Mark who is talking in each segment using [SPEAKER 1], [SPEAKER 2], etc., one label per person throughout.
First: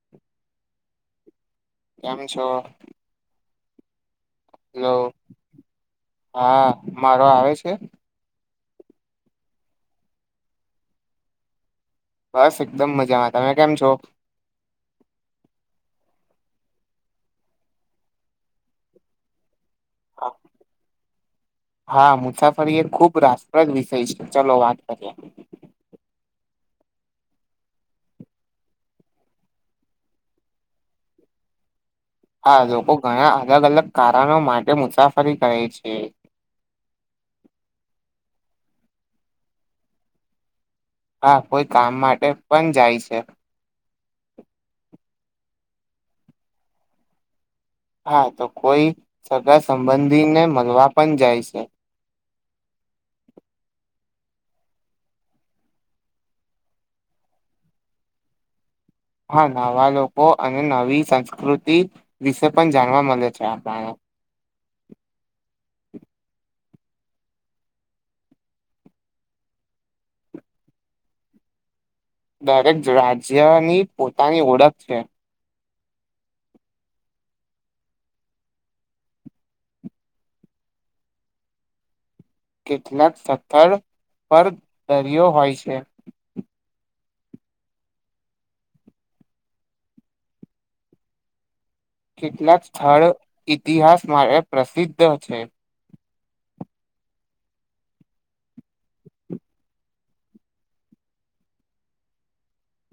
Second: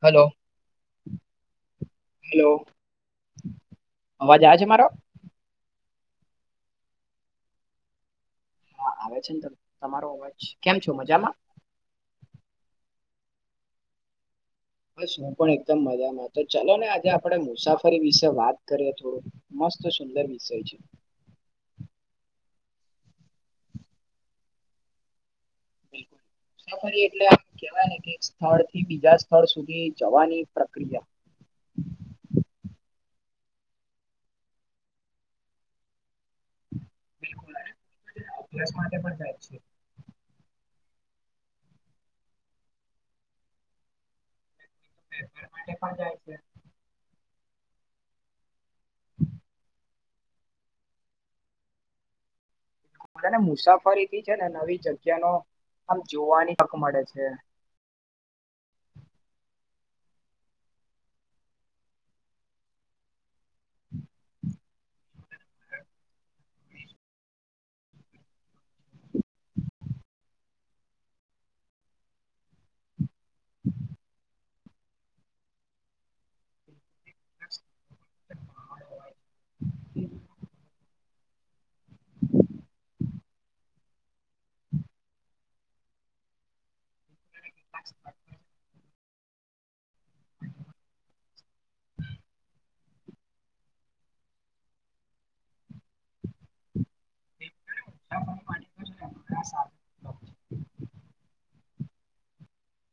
[SPEAKER 1] Hello.
[SPEAKER 2] કેમ છો?
[SPEAKER 1] Hello અવાજ આવે છે મારો?
[SPEAKER 2] હેલો હા મારો આવે છે?
[SPEAKER 1] હા આવે છે ને તમારો અવાજ કેમ છો મજામાં?
[SPEAKER 2] બસ એકદમ મજામાં તમે કેમ છો?
[SPEAKER 1] બસ હું પણ એકદમ મજામાં તો ચાલોને આજે આપણેે મુસાફરી વિશે વાત કરીએ થોડું. મસ્ત સુંદર વિષય છે.
[SPEAKER 2] હા મુસાફરી એ ખુબ રસપ્રદ વિષય છે ચાલો વાત કરીએ.
[SPEAKER 1] બિલકુલ. મુસાફરી એટલે આમ્ કહેવાય ને કે એક સ્થળ થી બીજા સ્થળ સુધી જવાની પ્રક્રિયા. [inaudible]
[SPEAKER 2] હા લોકો ઘણા અલગ-અલગ કારણો માટે મુસાફરી કરે છે.
[SPEAKER 1] અભ્યાસ માટે પણ થાય છે. [unintelligible]
[SPEAKER 2] હા કોઈ કામ માટે પણ જાય છે.
[SPEAKER 1] વેપાર માટે પણ જાય છે. [unintelligible]
[SPEAKER 2] હા તો કોઈ સગાસંબંધીને મળવા પણ જાય છે.
[SPEAKER 1] મારેને મુસાફરીની છેને નવી જગ્યા નો આમ જોવાની તક મળે છે.
[SPEAKER 2] હા નવાલોકો અને નવી સંસ્કૃતિ વિશે પણ જાણવા મળે છે આપણને. [inaudible]
[SPEAKER 1] [inaudible]
[SPEAKER 2] દરેક રાજ્યની પોતાની ઓળખ છે.
[SPEAKER 1] [inaudible]
[SPEAKER 2] કેટલાંક સ્થળ પર દરિયો હોય છે.
[SPEAKER 1] [inaudible]
[SPEAKER 2] કેટલાંક સ્થળ ઇતિહાસ માટે પ્રસિદ્ધ છે.
[SPEAKER 1] [unintelligible]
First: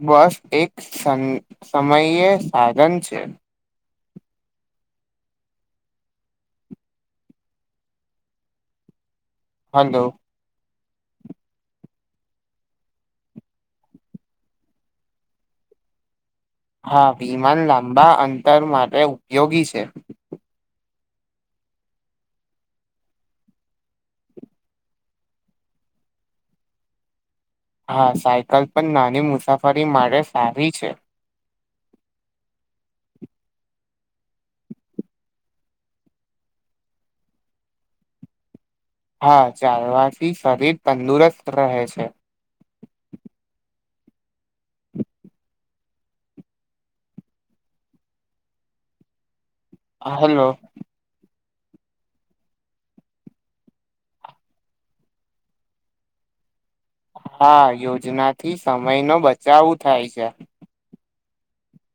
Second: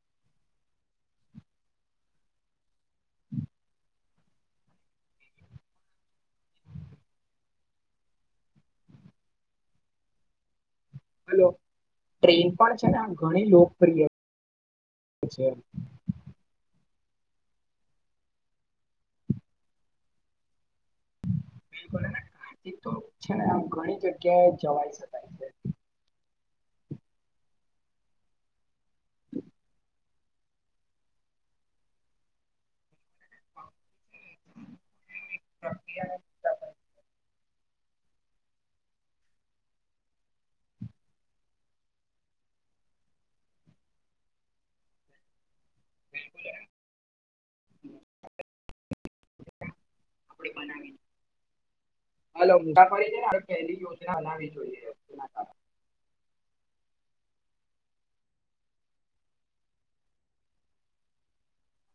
[SPEAKER 2] બસ એક સમયે સાધન છે. હલો.
[SPEAKER 1] હલો, ટ્રેન પણ છેને આમ્ ઘણી લોકપ્રિય [unintelligible] અચછા [unintelligible]
[SPEAKER 2] હા વિમાન લાંબા અંતર માટે ઉપયોગી છે.
[SPEAKER 1] બિલકુલ કા તો છે ને આમ ઘણી જગ્યાએ જવાઈ શકાય છે [unintelligible] [inaudible]
[SPEAKER 2] હા સાયકલ પણ નાની મુસાફરી મળે આવી છે.
[SPEAKER 1] હિયા [unintelligible]
[SPEAKER 2] હા ચાલવાથી શરીર તંદુરસ્ત રહે છે.
[SPEAKER 1] બિલકુલ. [unintelligible]
[SPEAKER 2] હા હેલો.
[SPEAKER 1] હલો ના ફરી છે ને પહેલી યોજના બનાવી જોઈએ તેના કારણે [unintelligible] [inaudible]
[SPEAKER 2] હા યોજના થી સમય નો બચાવું થાય છે.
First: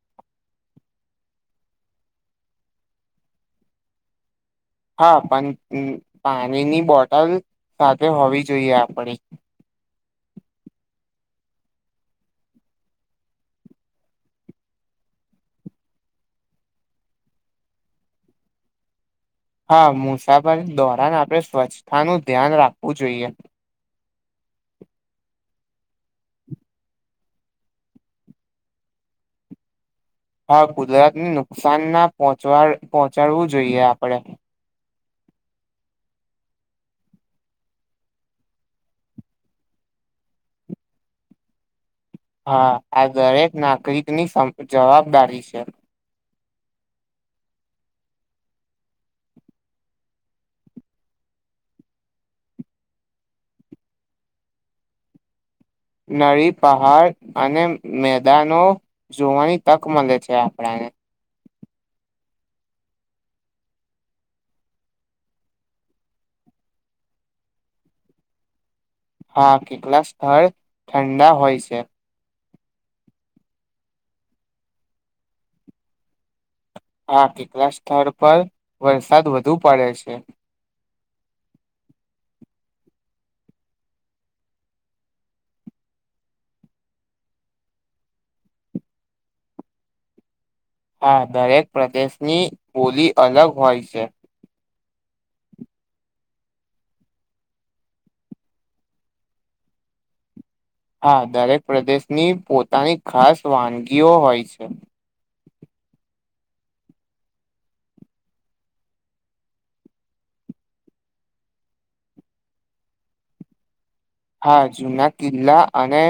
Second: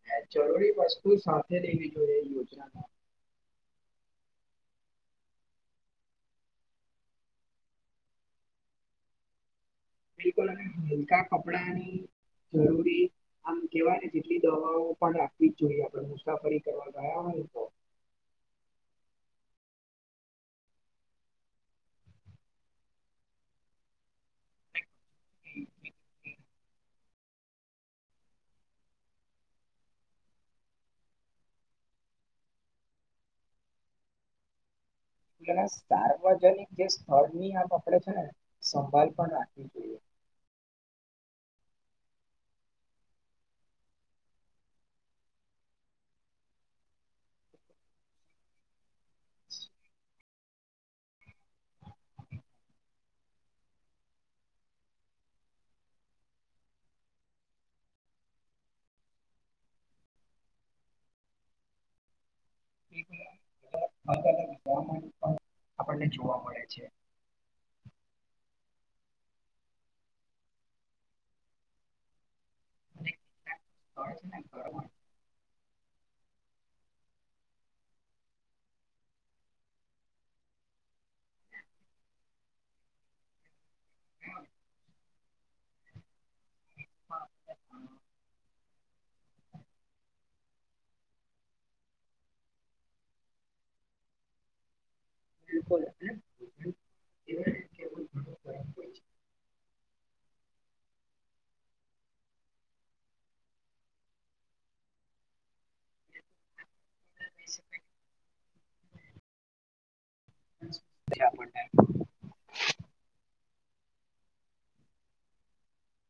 [SPEAKER 1] હ જરૂરી વસ્તુ સાથે લેવી જોઈએ યોજના [unintelligible]
[SPEAKER 2] હા પણ પાણીની બોટલ સાથે હોવી જોઈએ આપણી.
[SPEAKER 1] બિબા અને હલકા કપડાની જરૂરી [unintelligible] આમ કેવાય ને જેટલી દવાઓ પણ રાખવી જ જોઈએ આપણે મુસાફરી કરવા ગયા હોય તો [unintelligible] [inaudible]
[SPEAKER 2] હા મુસાફરી દોરન આપણે સ્વચ્છતાનું ધ્યાન રાખવું જોઈએ.
[SPEAKER 1] [unintelligible]
[SPEAKER 2] હા કુદરતને નુકસાન ના પહોચ પહોંચાડવું જોઈએ આપણે.
[SPEAKER 1] એ સાર્વજનિક જે સ્થળની આપ આપડે છેને, સંભળ પણ રાખવી જોઈએ [inaudible]
[SPEAKER 2] હા, આ દરેક નાગરિક ની જવાબદારી છે. નદિ, પહાડ અને મેદાનો જોવાની તક મળે છે, આપણાને
[SPEAKER 1] [inaudible] અલગ, અલગ હવા પણ આપણને જોવા મળે છે. [inaudible]
[SPEAKER 2] હા, કેટલાક સ્થળ ઠંડા હોય, છે.
[SPEAKER 1] અને કેટલાક સ્થળ છે ને ગરમ
[SPEAKER 2] હા, કેટલાક સ્થળ પર વરસાદ વધુ પડે છે.
[SPEAKER 1] [inaudible] હમ હા
[SPEAKER 2] હા, દરેક પ્રદેશની બોલી અલગ હોય, છે.
[SPEAKER 1] [unintelligible]
[SPEAKER 2] હા, દરેક પ્રદેશની પોતાની, ખાસ વાનગીઓ હોય છે.
[SPEAKER 1] [inaudible] ક્યા, આપને
[SPEAKER 2] હા, જુના કિલ્લા અને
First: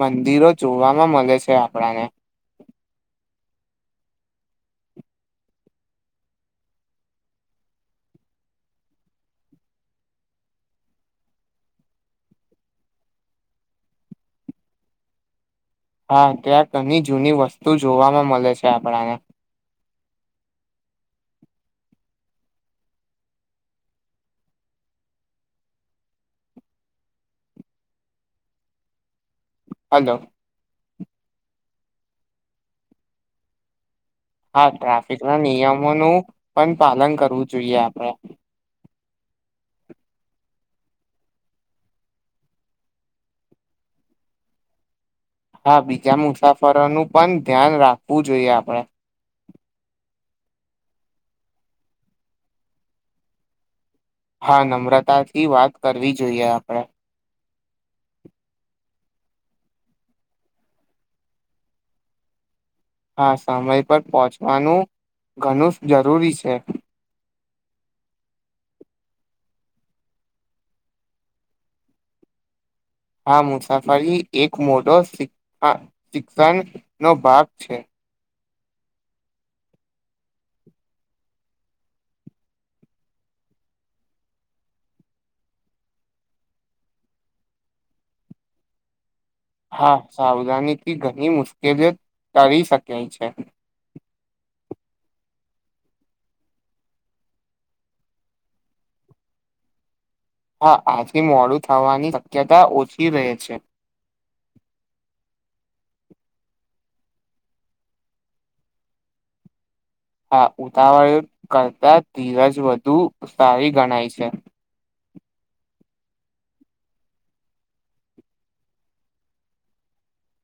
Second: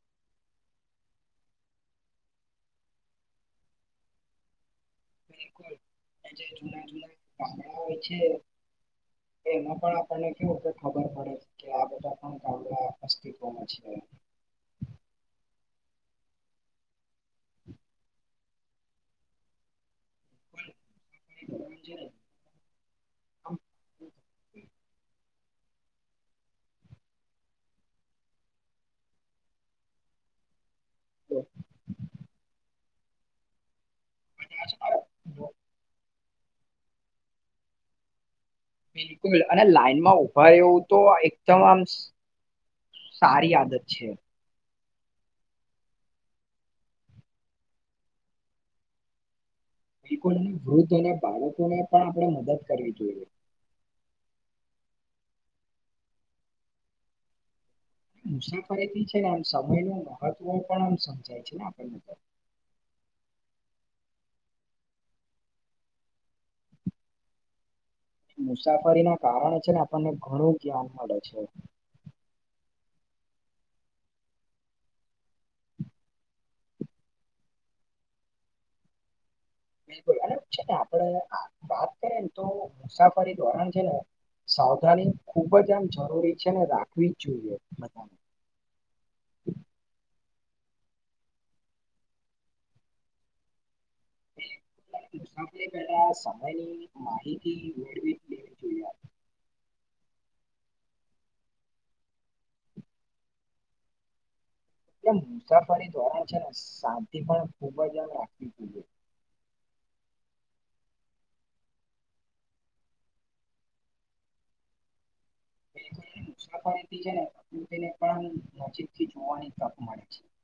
[SPEAKER 2] મંદિરો જોવાવામાં મળે છે, આપણાને
[SPEAKER 1] બિલકુલ જે જૂના, જૂના ગામડા હોય, છે. એમાં પણ આપણને કેવું, કે ખબર પડે કે આ બધા પણ ગામડા અસ્તિત્વમાં છે. [inaudible]
[SPEAKER 2] હા, ત્યાં તની જૂની વસ્તુ જોવાવામાં મળે છે. આપણાને
[SPEAKER 1] [inaudible]
[SPEAKER 2] હલો.
[SPEAKER 1] હમ
[SPEAKER 2] હા, ટ્રાફિકના નિયમોનું, પણ પાલન કરવું જોઈએ આપડે
[SPEAKER 1] બિલકુલ અને લાઈનમાં ઉભા રહેવું, તો એકદમ આમ સારી આદત છે.
[SPEAKER 2] હા, બીજા મુસાફરોનું પણ ધ્યાન રાખવું જોઈએ, આપણે
[SPEAKER 1] બિલકુલ અને વૃદ્ધ, અને બાળકોને પણ આપણે મદદ કરવી જોઈએ.
[SPEAKER 2] હા, નમ્રતાથી વાત કરવી જોઈએ, આપણે.
[SPEAKER 1] મુસાફરીથી છેને, આમ સમય ન મહત્વ પણ આમ સમજાય છેને, આપણનેર
[SPEAKER 2] હા, સમય પર પહોંચવાનું ઘણું જરૂરી છે.
[SPEAKER 1] મુસાફરી ના કારણે છેને, આપણને ઘણું ધ્યાન મળે છે.
[SPEAKER 2] આ મુસાફરી, એક મોટો શિક્ષણનો ભાગ છે.
[SPEAKER 1] બિલકુલ અને છેને, આપડે વાત કરીએ ને તો મુસાફરી ધોરણ છે ને સાવધાની ખૂબજ આમ જરૂરી છેને, રાખવી જ જોઈએ બધાને [inaudible]
[SPEAKER 2] હા, સાવધાનીથી ઘણી મુશ્કેલી કરી શકાય છે.
[SPEAKER 1] [inaudible] પેલા સમયની, માહિતી મેળવી લેવી જોઈએ. [inaudible]
[SPEAKER 2] હા, આથી મોડું થવાની શક્યતા ઓછી, રહે છે.
[SPEAKER 1] એ મુસાફરી ધોરણ છેને, શાંતિ પણ ખૂબજ આમ રાખવી પ [inaudible]
[SPEAKER 2] હા, ઉતાવળ કરતા ધીરજ વધુ સારી ગણાય છે.
[SPEAKER 1] [unintelligible] મુસાફરી છેને, તેને પણ આ નજીક થી જોવાની તક મળે છે. [inaudible]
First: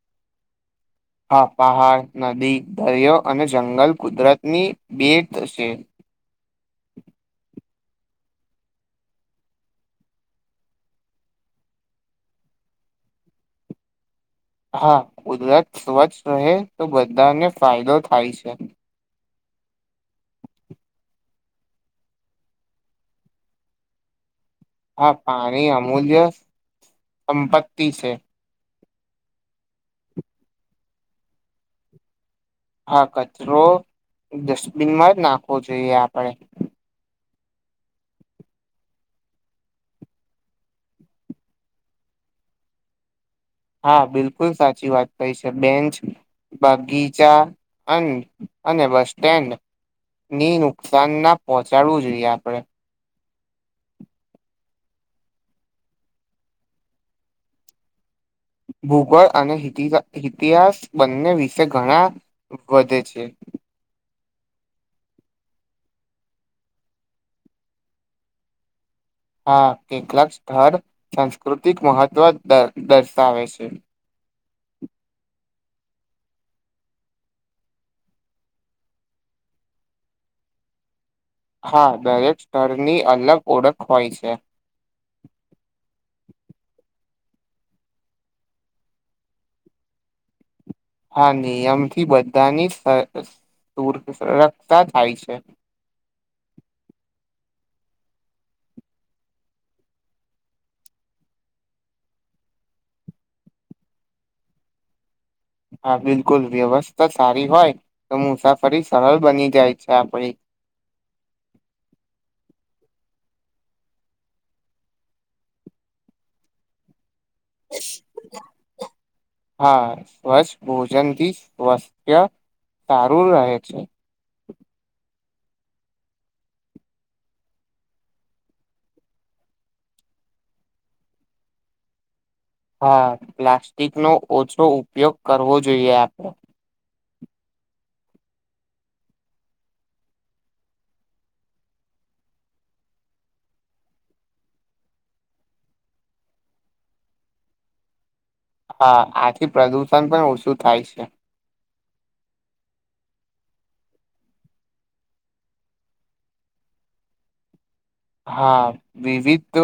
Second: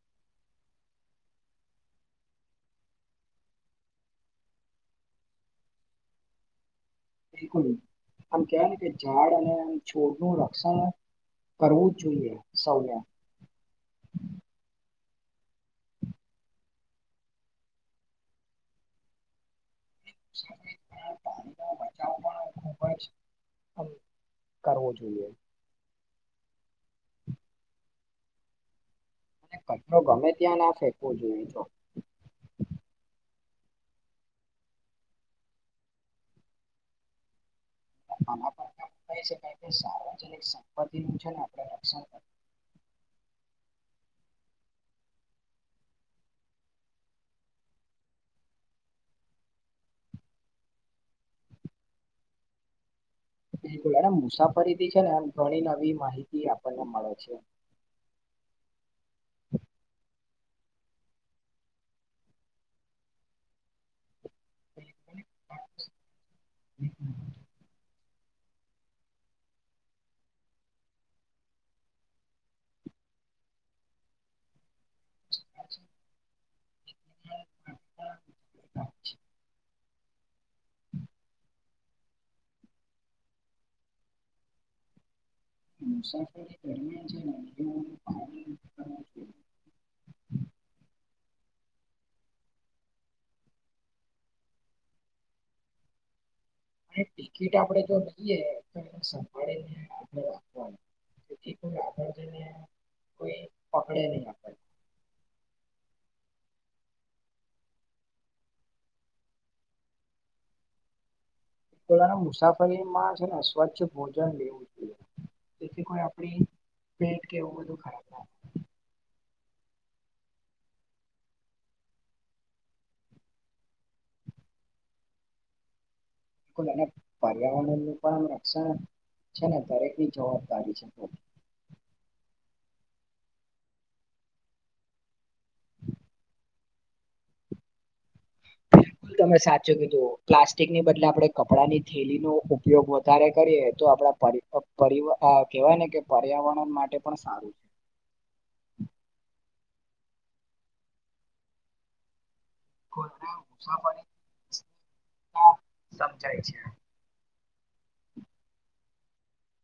[SPEAKER 2] હા, પહાડ નદી, દરિયો અને જંગલ કુદરતની બેટ છે.
[SPEAKER 1] [inaudible] બિલકુલ આમ કેવાય ને કે ઝાડ અને છોડનું રક્ષણ કરવું જોઈએ સવે
[SPEAKER 2] હા કુદરત સ્વચ્છ રહે તો બધાને ફાયદો થાય છે.
[SPEAKER 1] પાણી નો બચાવ પણ કરવો
[SPEAKER 2] હા
[SPEAKER 1] જોઈએ
[SPEAKER 2] પાણી અમૂલ્ય સંપત્તિ છે.
[SPEAKER 1] અને કચરો ગમે ત્યાં ના ફેકવો જોઈએ જો
[SPEAKER 2] હા કચરો ડસ્ટબિનમાં જ નાખવો જોઈએ આપણે.
[SPEAKER 1] આ સાર્વજનિક સંપતિ નું છે ને આપણે રક્ષણ [inaudible]
[SPEAKER 2] હા બિલકુલ સાચી વાત કઈ છે બેન્ચ બગીચા અ અને બસ સ્ટેન્ડ ની નુકસાન ના પહોંચાડવું જોઈએ આપણે
[SPEAKER 1] બિલકુલ એ મુસાફરીથી છે ને ઘણી નવી માહિતી આપણને મળે છે. [inaudible]
[SPEAKER 2] ભૂગોળ અને ઇતિહાસ બંને વિશે ઘણા વધે છે.
[SPEAKER 1] [inaudible] હમમ હમમ.
[SPEAKER 2] હા કેટલાક સ્થળ સાંસ્કૃતિક મહત્ત્વ દર દર્શાવે છે.
[SPEAKER 1] [inaudible]
[SPEAKER 2] હા દરેક સ્તરની અલગ ઓળખ હોય છે.
[SPEAKER 1] મુસાફરી [inaudible]
[SPEAKER 2] હા નિયમથી બધાની સ સુરક્ષા થાય છે.
[SPEAKER 1] [inaudible] અને ટિકિટ આપણેે જો લઈએ તો એ સંભાળીને આપણે રાખવાની જેથી કોઈ આગળ જય ને કોઈ પકડે ની આપણ ને
[SPEAKER 2] હા બિલકુલ વ્યવસ્થા સારી હોય તો મુસાફરી સરળ બની જાય છે આપડી.
[SPEAKER 1] આપડા મુસાફરીમાં છે ને સ્વચ્છ ભોજન લેવું જોઈએ. એથી કોઈ આપડી પેટ કે એવું બધું ખરાબ ના થાય.
[SPEAKER 2] હા સ્વચ્છ ભોજનથી સ્વસ્થ્ય સારું રહે છે.
[SPEAKER 1] બિલકુલ અને પર્યાવરણનું પણ રક્ષણ છે ને દરેકની જવાબદારી છે.
[SPEAKER 2] હા પ્લાસ્ટિકનો ઓછો ઉપયોગ કરવો જોઈએ આપણે.
[SPEAKER 1] [inaudible] તમે સાચું કીધું પ્લાસ્ટિક ની બદલે આપડે કપડા ની થેલી નો ઉપયોગ વધારે કરીએ તો આપડે પરી અ પ પરી અ કેવાય ને કે પર્યાવરણ માટે પણ સારું.
[SPEAKER 2] હા આથી પ્રદુષણ પણ ઓછું થાય છે.
[SPEAKER 1] મુસાફરી સમજાય છે.
[SPEAKER 2] હા વિવિધ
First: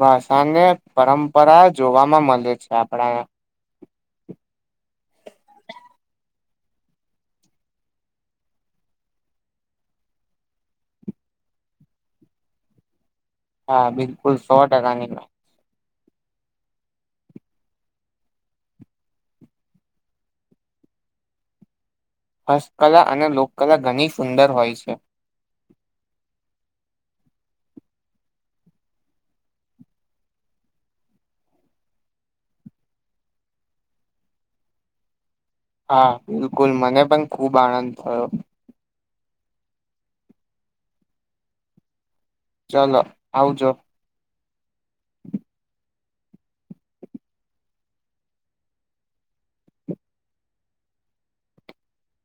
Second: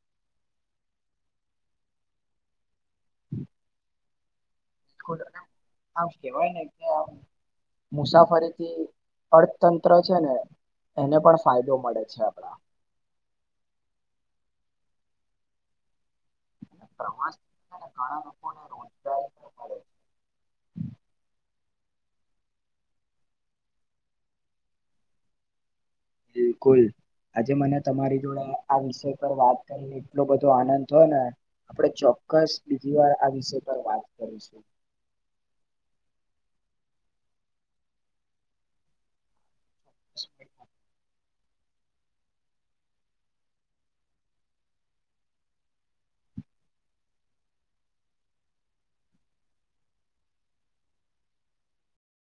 [SPEAKER 2] ભાષાને પરંપરા જોવામાં મલે છે. આપડા.
[SPEAKER 1] આમ કેવાય ને કે આમ મુસાફરીથી અર્થતંત્ર છે ને એને પણ ફાયદો મળે છે આપડા
[SPEAKER 2] હા બિલકુલ સો ટકાની
[SPEAKER 1] પ્રવાસ પણ ઘણા લોકોને રોજગારી પણ મળે છે.
[SPEAKER 2] હસ્તકલા અને લોકકલા ઘણી સુંદર હોય છે.
[SPEAKER 1] બિલકુલ. આજે મને તમારી જોડે આ વિષય પર વાત કરીને એટલો બધો આનંદ થયો ને આપડે ચોક ચોક્કસ બીજી વાર આ વિષય પર વાત કરીશું.
[SPEAKER 2] હા બિલકુલ મને પણ ખુબ આનંદ થયો.
[SPEAKER 1] [inaudible]
[SPEAKER 2] ચાલો આવજો.